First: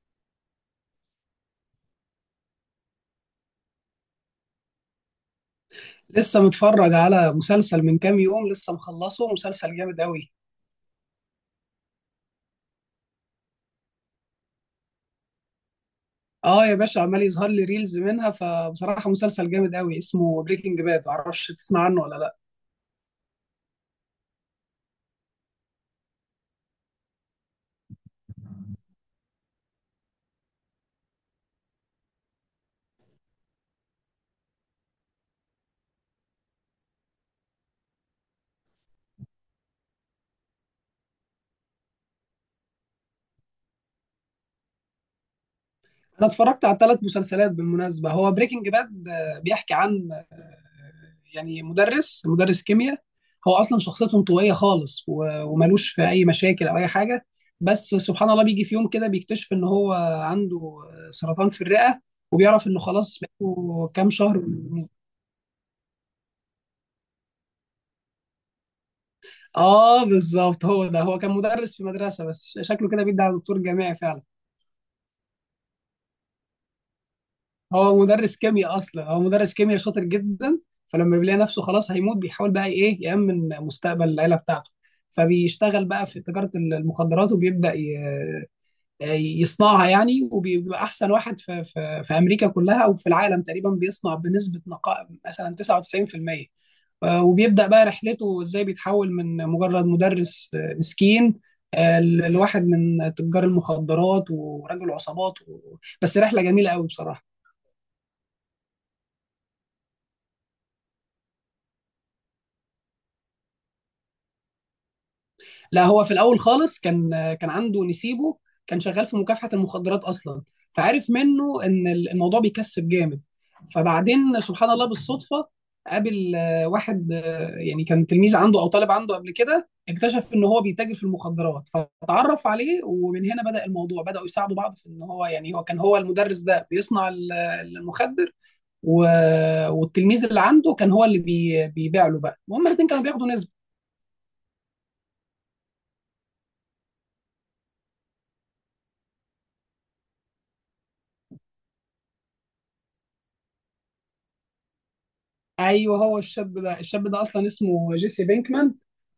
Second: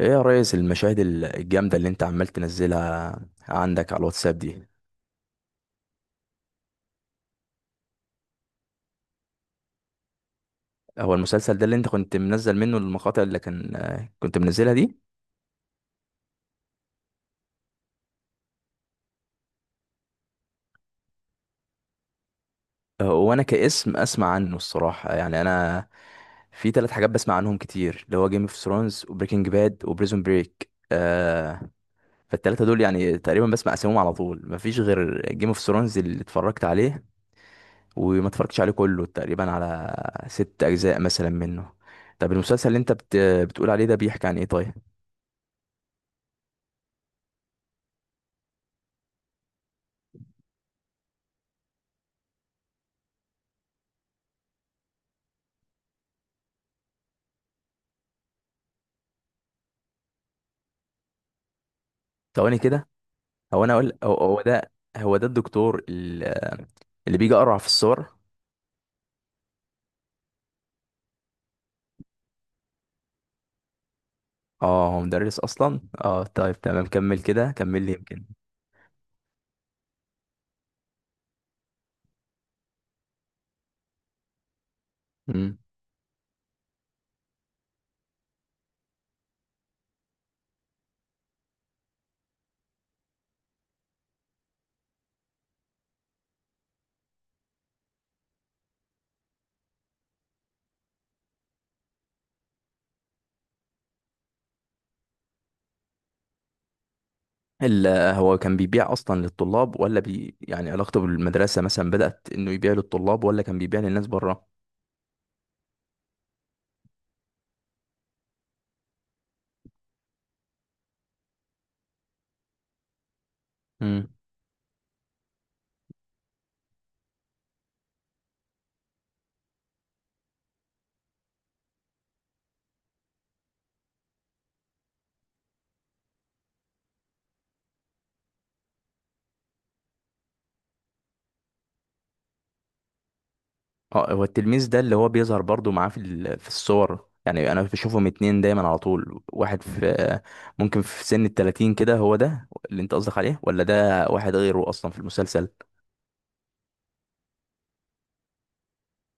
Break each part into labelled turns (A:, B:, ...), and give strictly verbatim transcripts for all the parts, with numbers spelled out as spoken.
A: ايه يا ريس، المشاهد ال- الجامدة اللي انت عمال تنزلها عندك على الواتساب دي.
B: لسه متفرج على مسلسل من كام يوم. لسه مخلصه مسلسل جامد قوي.
A: هو المسلسل ده اللي انت كنت منزل منه المقاطع اللي كان آه، كنت منزلها دي؟
B: اه يا باشا، عمال يظهر لي ريلز منها. فبصراحة مسلسل جامد قوي اسمه بريكنج باد. معرفش تسمع عنه ولا لا.
A: آه، وانا كاسم اسمع عنه الصراحة، يعني انا في ثلاث حاجات بسمع عنهم كتير، اللي هو جيم اوف ثرونز وبريكنج باد وبريزون بريك آه فالتلاتة دول يعني تقريبا بسمع اسمهم على طول، مفيش غير جيم اوف ثرونز اللي اتفرجت عليه، وما اتفرجتش عليه كله، تقريبا على ست اجزاء مثلا منه. طب المسلسل اللي انت بت... بتقول عليه ده بيحكي عن ايه طيب؟
B: انا اتفرجت على ثلاث مسلسلات بالمناسبة. هو بريكنج باد بيحكي عن آه، يعني مدرس مدرس كيمياء. هو اصلا شخصيته انطوائية خالص و- وملوش في اي مشاكل او اي حاجة. بس سبحان الله، بيجي في يوم كده بيكتشف ان هو عنده آه، سرطان في الرئة.
A: ثواني
B: وبيعرف انه
A: كده،
B: خلاص
A: هو انا
B: بقاله
A: اقول
B: كام
A: هو هو
B: شهر.
A: ده هو ده الدكتور ال- اللي بيجي اقرع في الصور؟
B: اه بالظبط، هو ده. هو كان مدرس في مدرسه، بس ش- شكله كده بيدعي على دكتور جامعي فعلا.
A: اه، هو مدرس اصلا. اه طيب تمام، كمل كده، كمل لي
B: هو
A: يمكن.
B: مدرس كيمياء اصلا، هو مدرس كيمياء شاطر جدا. فلما بيلاقي نفسه خلاص هيموت بيحاول بقى ايه يأمن مستقبل العيله بتاعته.
A: امم
B: فبيشتغل بقى في تجاره ال- المخدرات، وبيبدأ ي- يصنعها يعني. وبيبقى احسن واحد في في في امريكا كلها او في العالم تقريبا، بيصنع بنسبه نقاء مثلا تسعة وتسعين في المية. آه، وبيبدأ بقى رحلته ازاي بيتحول من مجرد مدرس آه، مسكين، آه، ل- لواحد من تجار المخدرات ورجل عصابات و... بس رحلة جميلة قوي بصراحة.
A: ال- هو كان بيبيع اصلا للطلاب، ولا بي يعني علاقته بالمدرسه مثلا بدات انه يبيع للطلاب، ولا كان بيبيع للناس بره؟
B: لا، هو في الاول خالص كان كان عنده نسيبه كان شغال في مكافحه المخدرات اصلا، فعرف منه ان الموضوع بيكسب جامد.
A: امم
B: فبعدين سبحان الله بالصدفه قابل آه، واحد، آه، يعني كان تلميذ عنده او طالب عنده قبل كده، اكتشف ان هو بيتاجر في المخدرات فتعرف عليه، ومن هنا بدأ الموضوع. بدأوا يساعدوا بعض في ان هو، يعني هو كان، هو المدرس ده بيصنع ال- المخدر، و... والتلميذ اللي عنده كان هو اللي بي... بيبيع له بقى، وهم الاثنين كانوا بياخدوا نسبة.
A: اه، هو التلميذ ده اللي هو بيظهر برضو معاه في ال- في الصور، يعني انا بشوفهم اتنين دايما على طول، واحد في ممكن في سن التلاتين كده، هو ده اللي انت قصدك عليه، ولا ده واحد غيره اصلا في المسلسل؟
B: ايوه، هو الشاب ده. الشاب ده اصلا اسمه جيسي بينكمان.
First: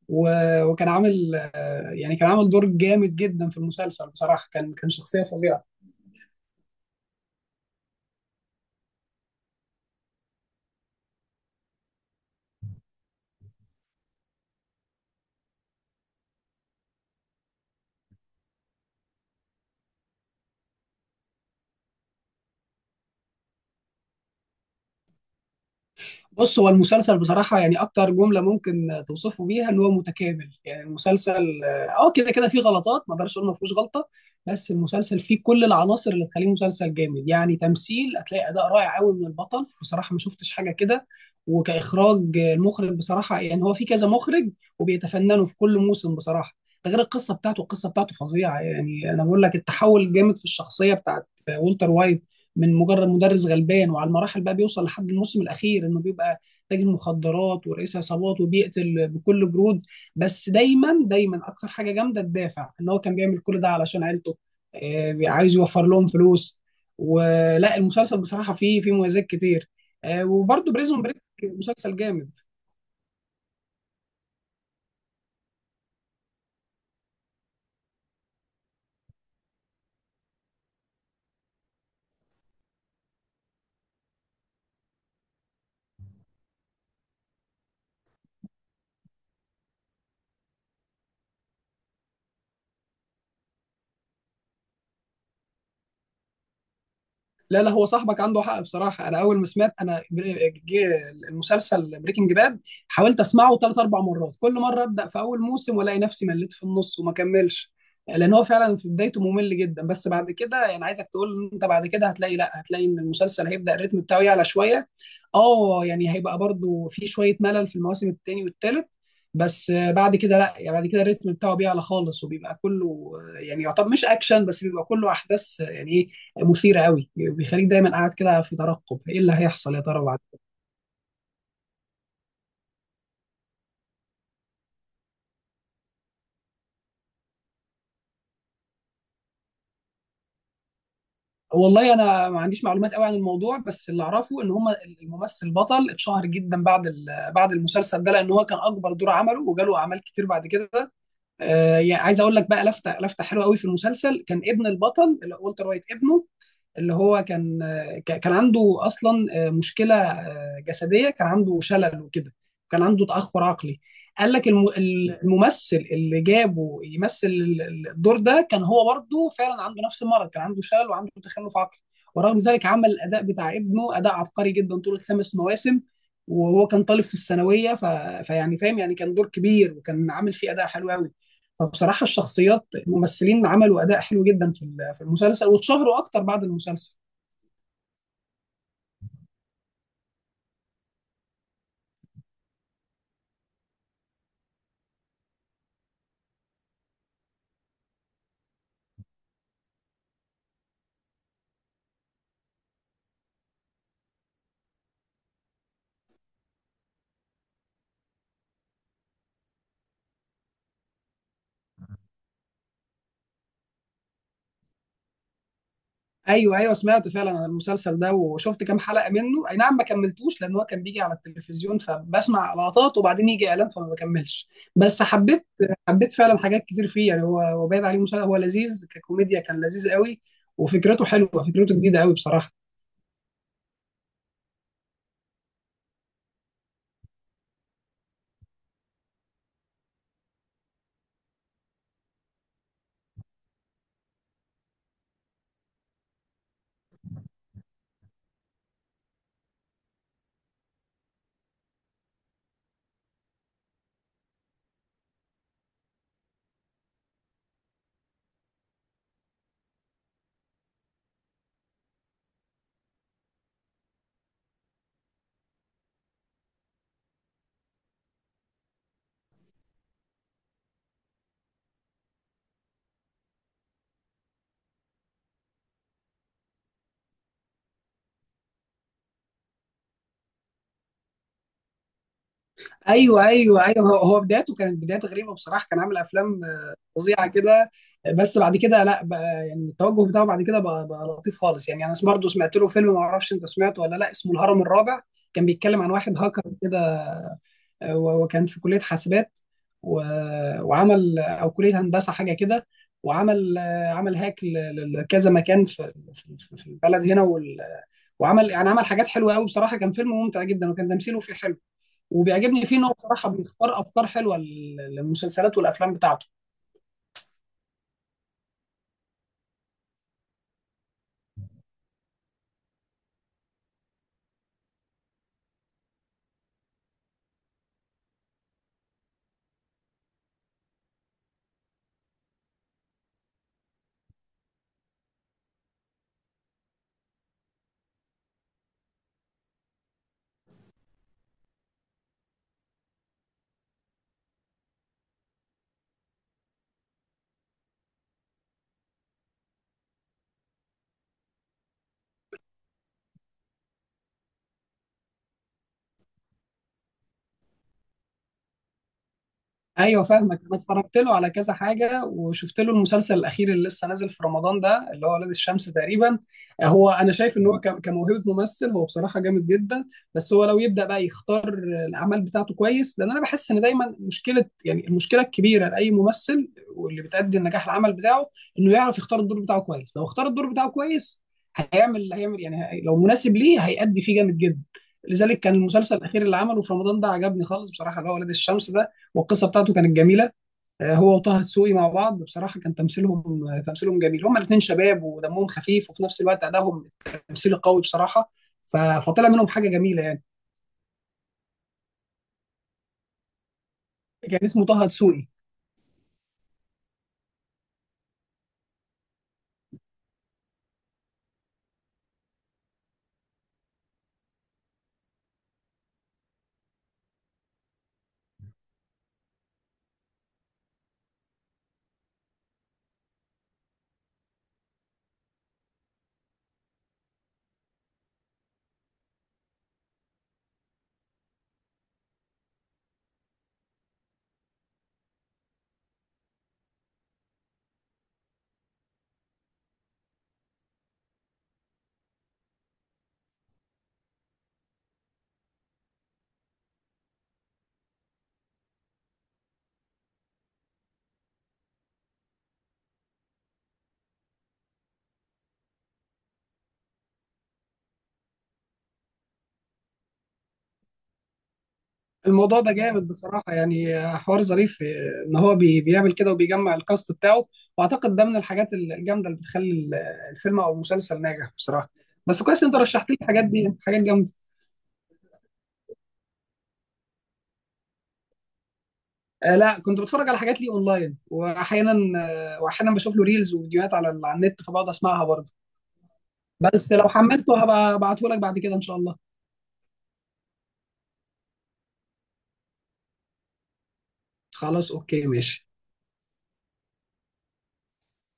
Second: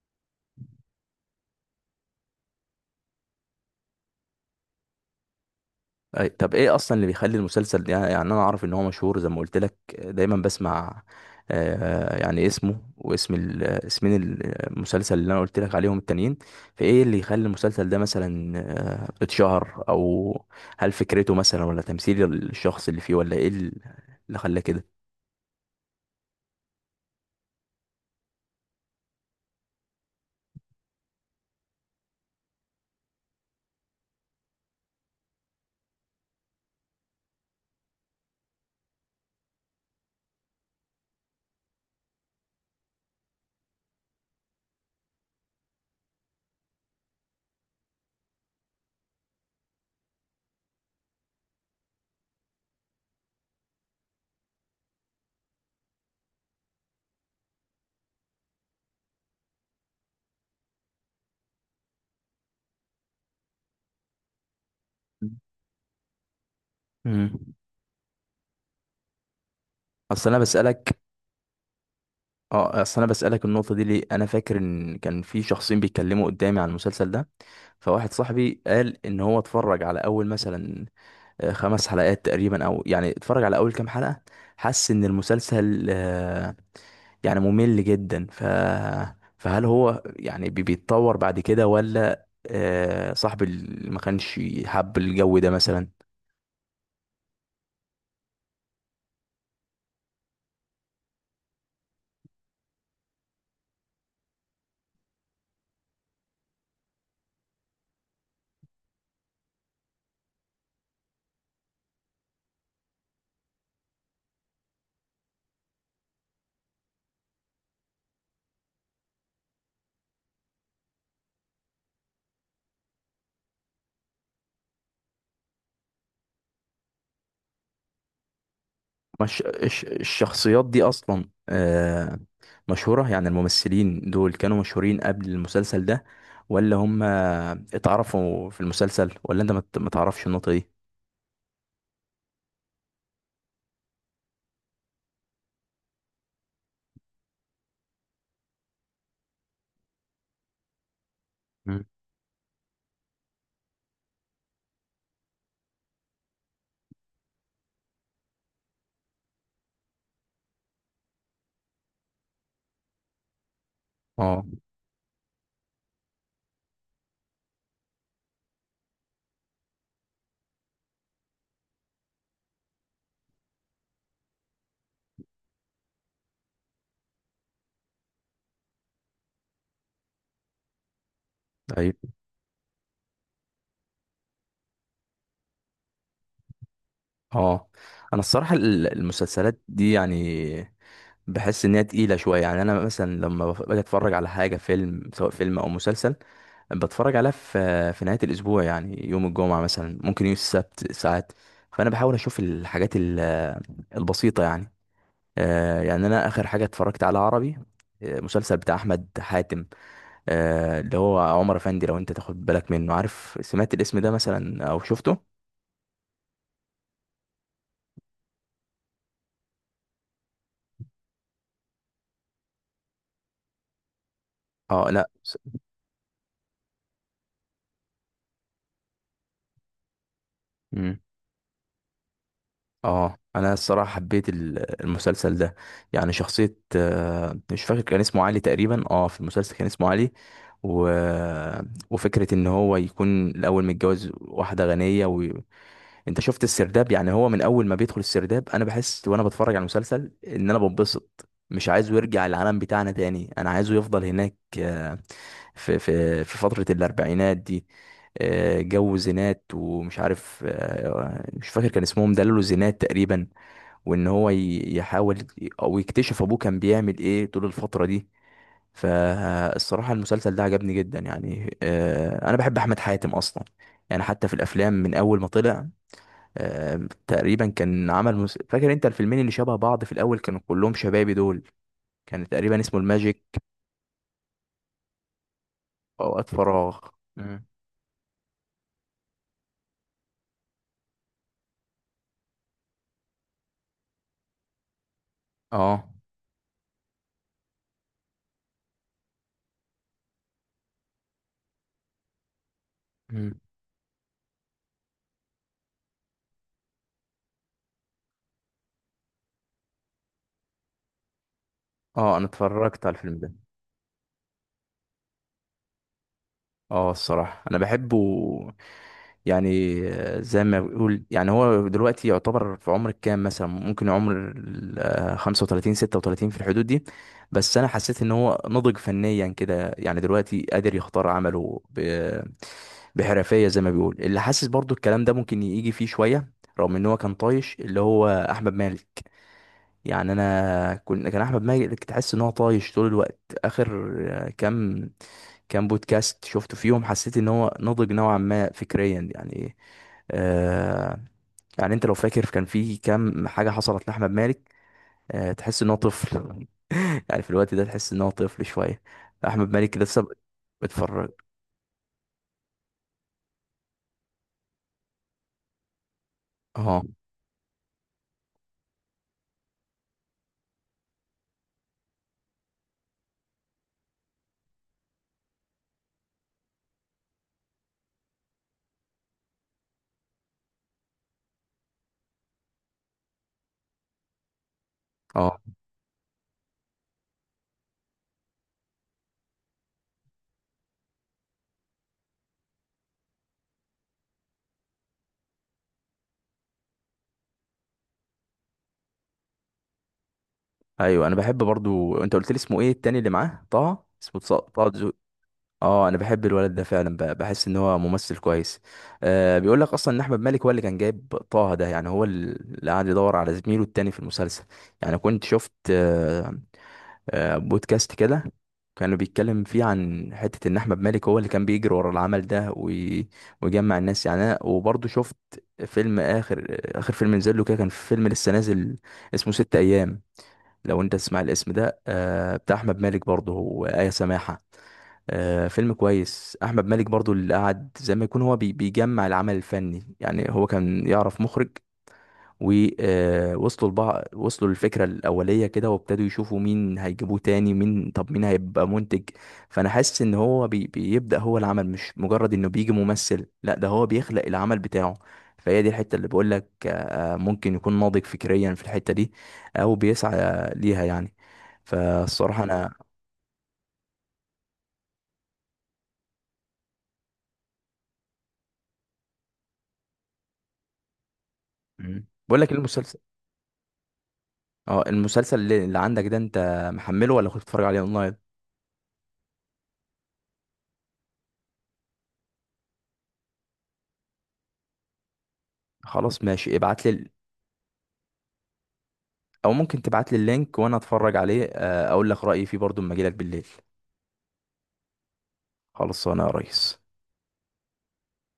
B: و... وكان عامل، آه، يعني كان عامل دور جامد جدا في المسلسل بصراحه. كان كان شخصيه فظيعه.
A: أي، طب ايه اصلا اللي بيخلي المسلسل ده، يعني انا اعرف ان هو مشهور، زي ما قلت لك دايما بسمع آه يعني اسمه واسم ال- اسمين المسلسل اللي انا قلت لك عليهم التانيين. فايه اللي يخلي المسلسل ده مثلا آه اتشهر، او هل فكرته مثلا، ولا تمثيل الشخص اللي فيه، ولا ايه اللي خلاه كده؟
B: بص، هو المسلسل بصراحة يعني أكتر جملة ممكن توصفه بيها إن هو متكامل يعني. المسلسل أه كده كده فيه غلطات، ما أقدرش أقول ما فيهوش غلطة. بس المسلسل فيه كل العناصر اللي تخليه مسلسل جامد. يعني تمثيل، هتلاقي أداء رائع قوي من البطل بصراحة، ما شفتش حاجة كده. وكإخراج، المخرج بصراحة يعني هو في كذا مخرج، وبيتفننوا في كل موسم بصراحة. ده غير القصة بتاعته، القصة بتاعته فظيعة. يعني أنا بقول لك، التحول الجامد في الشخصية بتاعت والتر وايت، من مجرد مدرس غلبان، وعلى المراحل بقى بيوصل لحد الموسم الاخير انه بيبقى تاجر مخدرات ورئيس عصابات وبيقتل بكل برود. بس دايما دايما اكتر حاجه جامده الدافع، ان هو كان بيعمل كل ده علشان عيلته. آه، عايز يوفر لهم فلوس.
A: امم
B: ولا المسلسل بصراحه فيه فيه مميزات كتير. آه،
A: اصل انا
B: وبرده
A: بسألك
B: بريزون بريك مسلسل جامد.
A: اه اصل انا بسألك النقطة دي ليه، انا فاكر ان كان في شخصين بيتكلموا قدامي عن المسلسل ده، فواحد صاحبي قال ان هو اتفرج على اول مثلا آه، خمس حلقات تقريبا، او يعني اتفرج على اول كام حلقة، حس ان المسلسل آه، يعني ممل جدا. ف فهل هو يعني بي- بيتطور بعد كده، ولا آه، صاحب ال- ما كانش حب الجو ده مثلا؟
B: لا لا، هو صاحبك عنده حق بصراحه. انا اول ما سمعت، انا جه المسلسل بريكنج باد حاولت اسمعه ثلاث اربع مرات. كل مره ابدا في اول موسم والاقي نفسي مليت في النص وما كملش، لان هو فعلا في بدايته ممل جدا. بس بعد كده يعني عايزك تقول إن انت بعد كده هتلاقي، لا، هتلاقي ان المسلسل هيبدا الريتم بتاعه يعلى شويه. اه، يعني هيبقى برضو في شويه ملل في المواسم التاني والتالت، بس بعد كده لا. يعني بعد كده الريتم بتاعه بيعلى خالص، وبيبقى كله يعني يعتبر مش اكشن، بس بيبقى كله احداث، يعني ايه، مثيره قوي. بيخليك دايما قاعد كده في ترقب ايه اللي
A: مش
B: هيحصل يا
A: الش-
B: ترى بعد.
A: الشخصيات دي اصلا آه، مشهورة، يعني الممثلين دول كانوا مشهورين قبل المسلسل ده، ولا هم اتعرفوا في المسلسل، ولا انت ما ت- ما تعرفش النقطة دي؟
B: والله انا ما عنديش معلومات قوي عن الموضوع، بس اللي اعرفه ان هم، الممثل البطل اتشهر جدا بعد، ال- بعد المسلسل ده، لان هو كان اكبر دور عمله، وجاله اعمال كتير بعد كده. آه
A: مم.
B: يعني عايز اقول لك بقى لفته لفته حلوه قوي في المسلسل. كان ابن البطل اللي هو والتر وايت، ابنه اللي هو كان ك- كان عنده اصلا آه، مشكله آه، جسديه. كان عنده شلل وكده. كان عنده تاخر عقلي. قال
A: اه،
B: لك الم- الممثل اللي جابه يمثل ال- ال- الدور ده كان هو برضه فعلا عنده نفس المرض. كان عنده شلل وعنده تخلف عقلي. ورغم ذلك عمل الاداء بتاع ابنه اداء عبقري جدا طول الخمس مواسم، وهو كان طالب في الثانويه. ف... فيعني فاهم، يعني كان دور كبير وكان عامل فيه اداء حلو قوي.
A: ايوه،
B: فبصراحه الشخصيات، الممثلين عملوا اداء حلو جدا في ال- في المسلسل، واتشهروا اكتر بعد المسلسل.
A: اه، انا الصراحه ال- المسلسلات دي يعني بحس ان هي تقيله شويه، يعني انا مثلا لما بف- باجي اتفرج على حاجه، فيلم، سواء فيلم او مسلسل، بتفرج عليها في في نهايه الاسبوع، يعني يوم الجمعه مثلا، ممكن يوم السبت ساعات، فانا بحاول اشوف الحاجات ال- البسيطه يعني. آه يعني انا اخر حاجه اتفرجت على عربي آه، مسلسل بتاع احمد حاتم، آه اللي هو عمر افندي، لو انت تاخد بالك منه، عارف، سمعت الاسم ده مثلا او شفته؟
B: ايوه ايوه، سمعت فعلا عن المسلسل ده وشفت كام حلقه منه. اي نعم ما كملتوش لان هو كان بيجي على التلفزيون فبسمع لقطات، وبعدين يجي اعلان فما بكملش.
A: اه،
B: بس
A: لا،
B: حبيت حبيت فعلا حاجات كتير فيه. يعني هو هو باين عليه مسلسل. هو لذيذ، ككوميديا كان لذيذ قوي. وفكرته حلوه، فكرته جديده قوي بصراحه.
A: اه، انا الصراحه حبيت ال- المسلسل ده، يعني شخصيه آه، مش فاكر كان اسمه علي تقريبا، اه في المسلسل كان اسمه علي. و... وفكره ان هو يكون الاول متجوز واحده غنيه، انت شفت السرداب؟ يعني هو من اول ما بيدخل السرداب انا بحس وانا بتفرج على المسلسل ان انا بنبسط، مش عايزه يرجع العالم بتاعنا تاني، انا عايزه يفضل هناك آه، في في في فترة الاربعينات دي، آه، جو زينات ومش عارف، آه، مش فاكر كان اسمهم دللو زينات تقريبا. وان هو ي- يحاول او يكتشف ابوه كان بيعمل ايه طول الفترة دي. فالصراحة المسلسل ده عجبني جدا، يعني آه، انا بحب احمد حاتم اصلا، يعني حتى في الافلام من اول ما طلع آه، تقريبا كان عمل مس... فاكر انت الفيلمين اللي شبه بعض في الاول، كانوا كلهم شبابي دول، كان تقريبا اسمه الماجيك،
B: ايوه ايوه ايوه، هو هو بدايته كانت بدايه غريبه بصراحه. كان عامل
A: اوقات
B: افلام آه،
A: فراغ.
B: فظيعه
A: مم.
B: كده. آه، بس بعد كده لا، بقى يعني التوجه بتاعه بعد كده بقى, بقى لطيف خالص. يعني انا برضه سمعت له فيلم، ما اعرفش انت سمعته ولا لا، اسمه الهرم الرابع. كان بيتكلم
A: اه.
B: عن واحد هاكر كده. آه، وكان في كليه حاسبات، و- وعمل، او كليه هندسه حاجه كده.
A: مم.
B: وعمل آه، عمل هاك ل- لكذا مكان في في في البلد هنا. وال- وعمل، يعني عمل حاجات حلوه قوي بصراحه. كان فيلم ممتع جدا وكان تمثيله فيه حلو.
A: اه، انا
B: وبيعجبني فيه ان
A: اتفرجت
B: هو
A: على الفيلم
B: بصراحه
A: ده.
B: بيختار افكار حلوه لل- للمسلسلات والافلام بتاعته.
A: اه الصراحة انا بحبه، يعني آه، زي ما بيقول، يعني هو دلوقتي يعتبر في عمر الكام مثلا، ممكن عمر ال- آه، خمسة وتلاتين ستة وتلاتين في الحدود دي، بس انا حسيت ان هو نضج فنيا كده، يعني دلوقتي قادر يختار عمله بحرفية، زي ما بيقول اللي حاسس، برضو الكلام ده ممكن يجي فيه شوية، رغم ان هو كان طايش، اللي هو احمد مالك، يعني انا كنت، كان احمد مالك تحس ان هو طايش طول الوقت. اخر آه، كام كام بودكاست شفته فيهم، حسيت ان هو نضج نوعا ما فكريا يعني. آه يعني انت لو فاكر كان في كام حاجة حصلت لأحمد مالك، آه تحس ان هو طفل يعني في الوقت ده تحس ان هو طفل شوية، احمد مالك
B: ايوه
A: لسه
B: فاهمك. انا اتفرجت
A: بتفرج.
B: له على كذا حاجه، وشفت له المسلسل الاخير اللي لسه نازل في رمضان ده اللي هو ولاد الشمس تقريبا.
A: اه،
B: هو انا شايف ان هو ك- كموهبه ممثل هو بصراحه جامد جدا. بس هو لو يبدا بقى يختار الاعمال بتاعته كويس، لان انا بحس ان دايما مشكله، يعني المشكله الكبيره لاي ممثل واللي بتأدي النجاح العمل بتاعه، انه يعرف يختار الدور بتاعه كويس. لو اختار الدور بتاعه كويس هيعمل هيعمل يعني، هي- لو مناسب ليه هيأدي فيه جامد جدا.
A: اه،
B: لذلك كان المسلسل الاخير اللي عمله في رمضان ده عجبني خالص بصراحه، اللي هو ولاد الشمس ده. والقصه بتاعته كانت جميله. آه، هو وطه دسوقي مع بعض، بصراحه كان تمثيلهم، آه، تمثيلهم جميل. هما الاثنين شباب ودمهم خفيف، وفي نفس الوقت ادائهم التمثيل قوي بصراحه. ف- فطلع منهم حاجه جميله يعني.
A: ايوه، انا بحب برضو. انت قلت لي اسمه ايه التاني اللي معاه طه، اسمه تص-
B: كان اسمه
A: طه
B: طه
A: دسوقي؟
B: دسوقي.
A: اه انا بحب الولد ده فعلا، ب- بحس ان هو ممثل كويس. آه بيقول لك اصلا ان احمد مالك هو اللي كان جايب طه ده، يعني هو اللي قاعد يدور على زميله التاني في المسلسل، يعني كنت شفت آه آه بودكاست كده كانوا بيتكلم فيه عن حتة ان احمد مالك هو اللي كان بيجري ورا العمل ده، وي- ويجمع الناس يعني. انا وبرضه شفت فيلم اخر، اخر فيلم نزل له كده، كان فيلم لسه نازل اسمه ست ايام، لو انت تسمع الاسم ده، آه، بتاع احمد مالك برضه وآية سماحة، آه، فيلم كويس. احمد مالك برضه اللي قعد زي ما يكون هو بي- بيجمع العمل الفني، يعني هو كان يعرف مخرج ووصلوا لبعض، وصلوا للفكرة الأولية كده، وابتدوا يشوفوا مين هيجيبوه تاني، مين، طب مين هيبقى منتج. فأنا حاسس إن هو بي بيبدأ هو العمل، مش مجرد إنه بيجي ممثل، لا ده هو بيخلق العمل بتاعه. فهي دي الحتة اللي بقول لك آه، ممكن يكون ناضج فكريا في الحتة دي، أو بيسعى آه، ليها يعني. فالصراحة
B: الموضوع
A: أنا
B: ده جامد بصراحه. يعني آه، حوار ظريف، آه، ان هو بي- بيعمل كده وبيجمع الكاست بتاعه. واعتقد ده من الحاجات الجامده اللي بتخلي ال- الفيلم او المسلسل ناجح بصراحه.
A: مم. بقول
B: بس
A: لك إيه
B: كويس إن انت
A: المسلسل.
B: رشحت لي الحاجات دي، حاجات جامده.
A: اه المسلسل اللي اللي عندك ده، انت محمله ولا كنت بتتفرج عليه اونلاين؟
B: آه لا، كنت بتفرج على حاجات ليه اونلاين. واحيانا، آه واحيانا بشوف له ريلز وفيديوهات على على النت، فبقعد اسمعها برضه.
A: خلاص ماشي، ابعت
B: بس لو
A: لي،
B: حملته هبقى ابعته لك بعد كده ان شاء الله.
A: او ممكن تبعت لي اللينك وانا اتفرج عليه، آه، اقول لك رايي فيه برضو اما اجي لك بالليل.
B: خلاص، اوكي ماشي.
A: خلصانه يا ريس.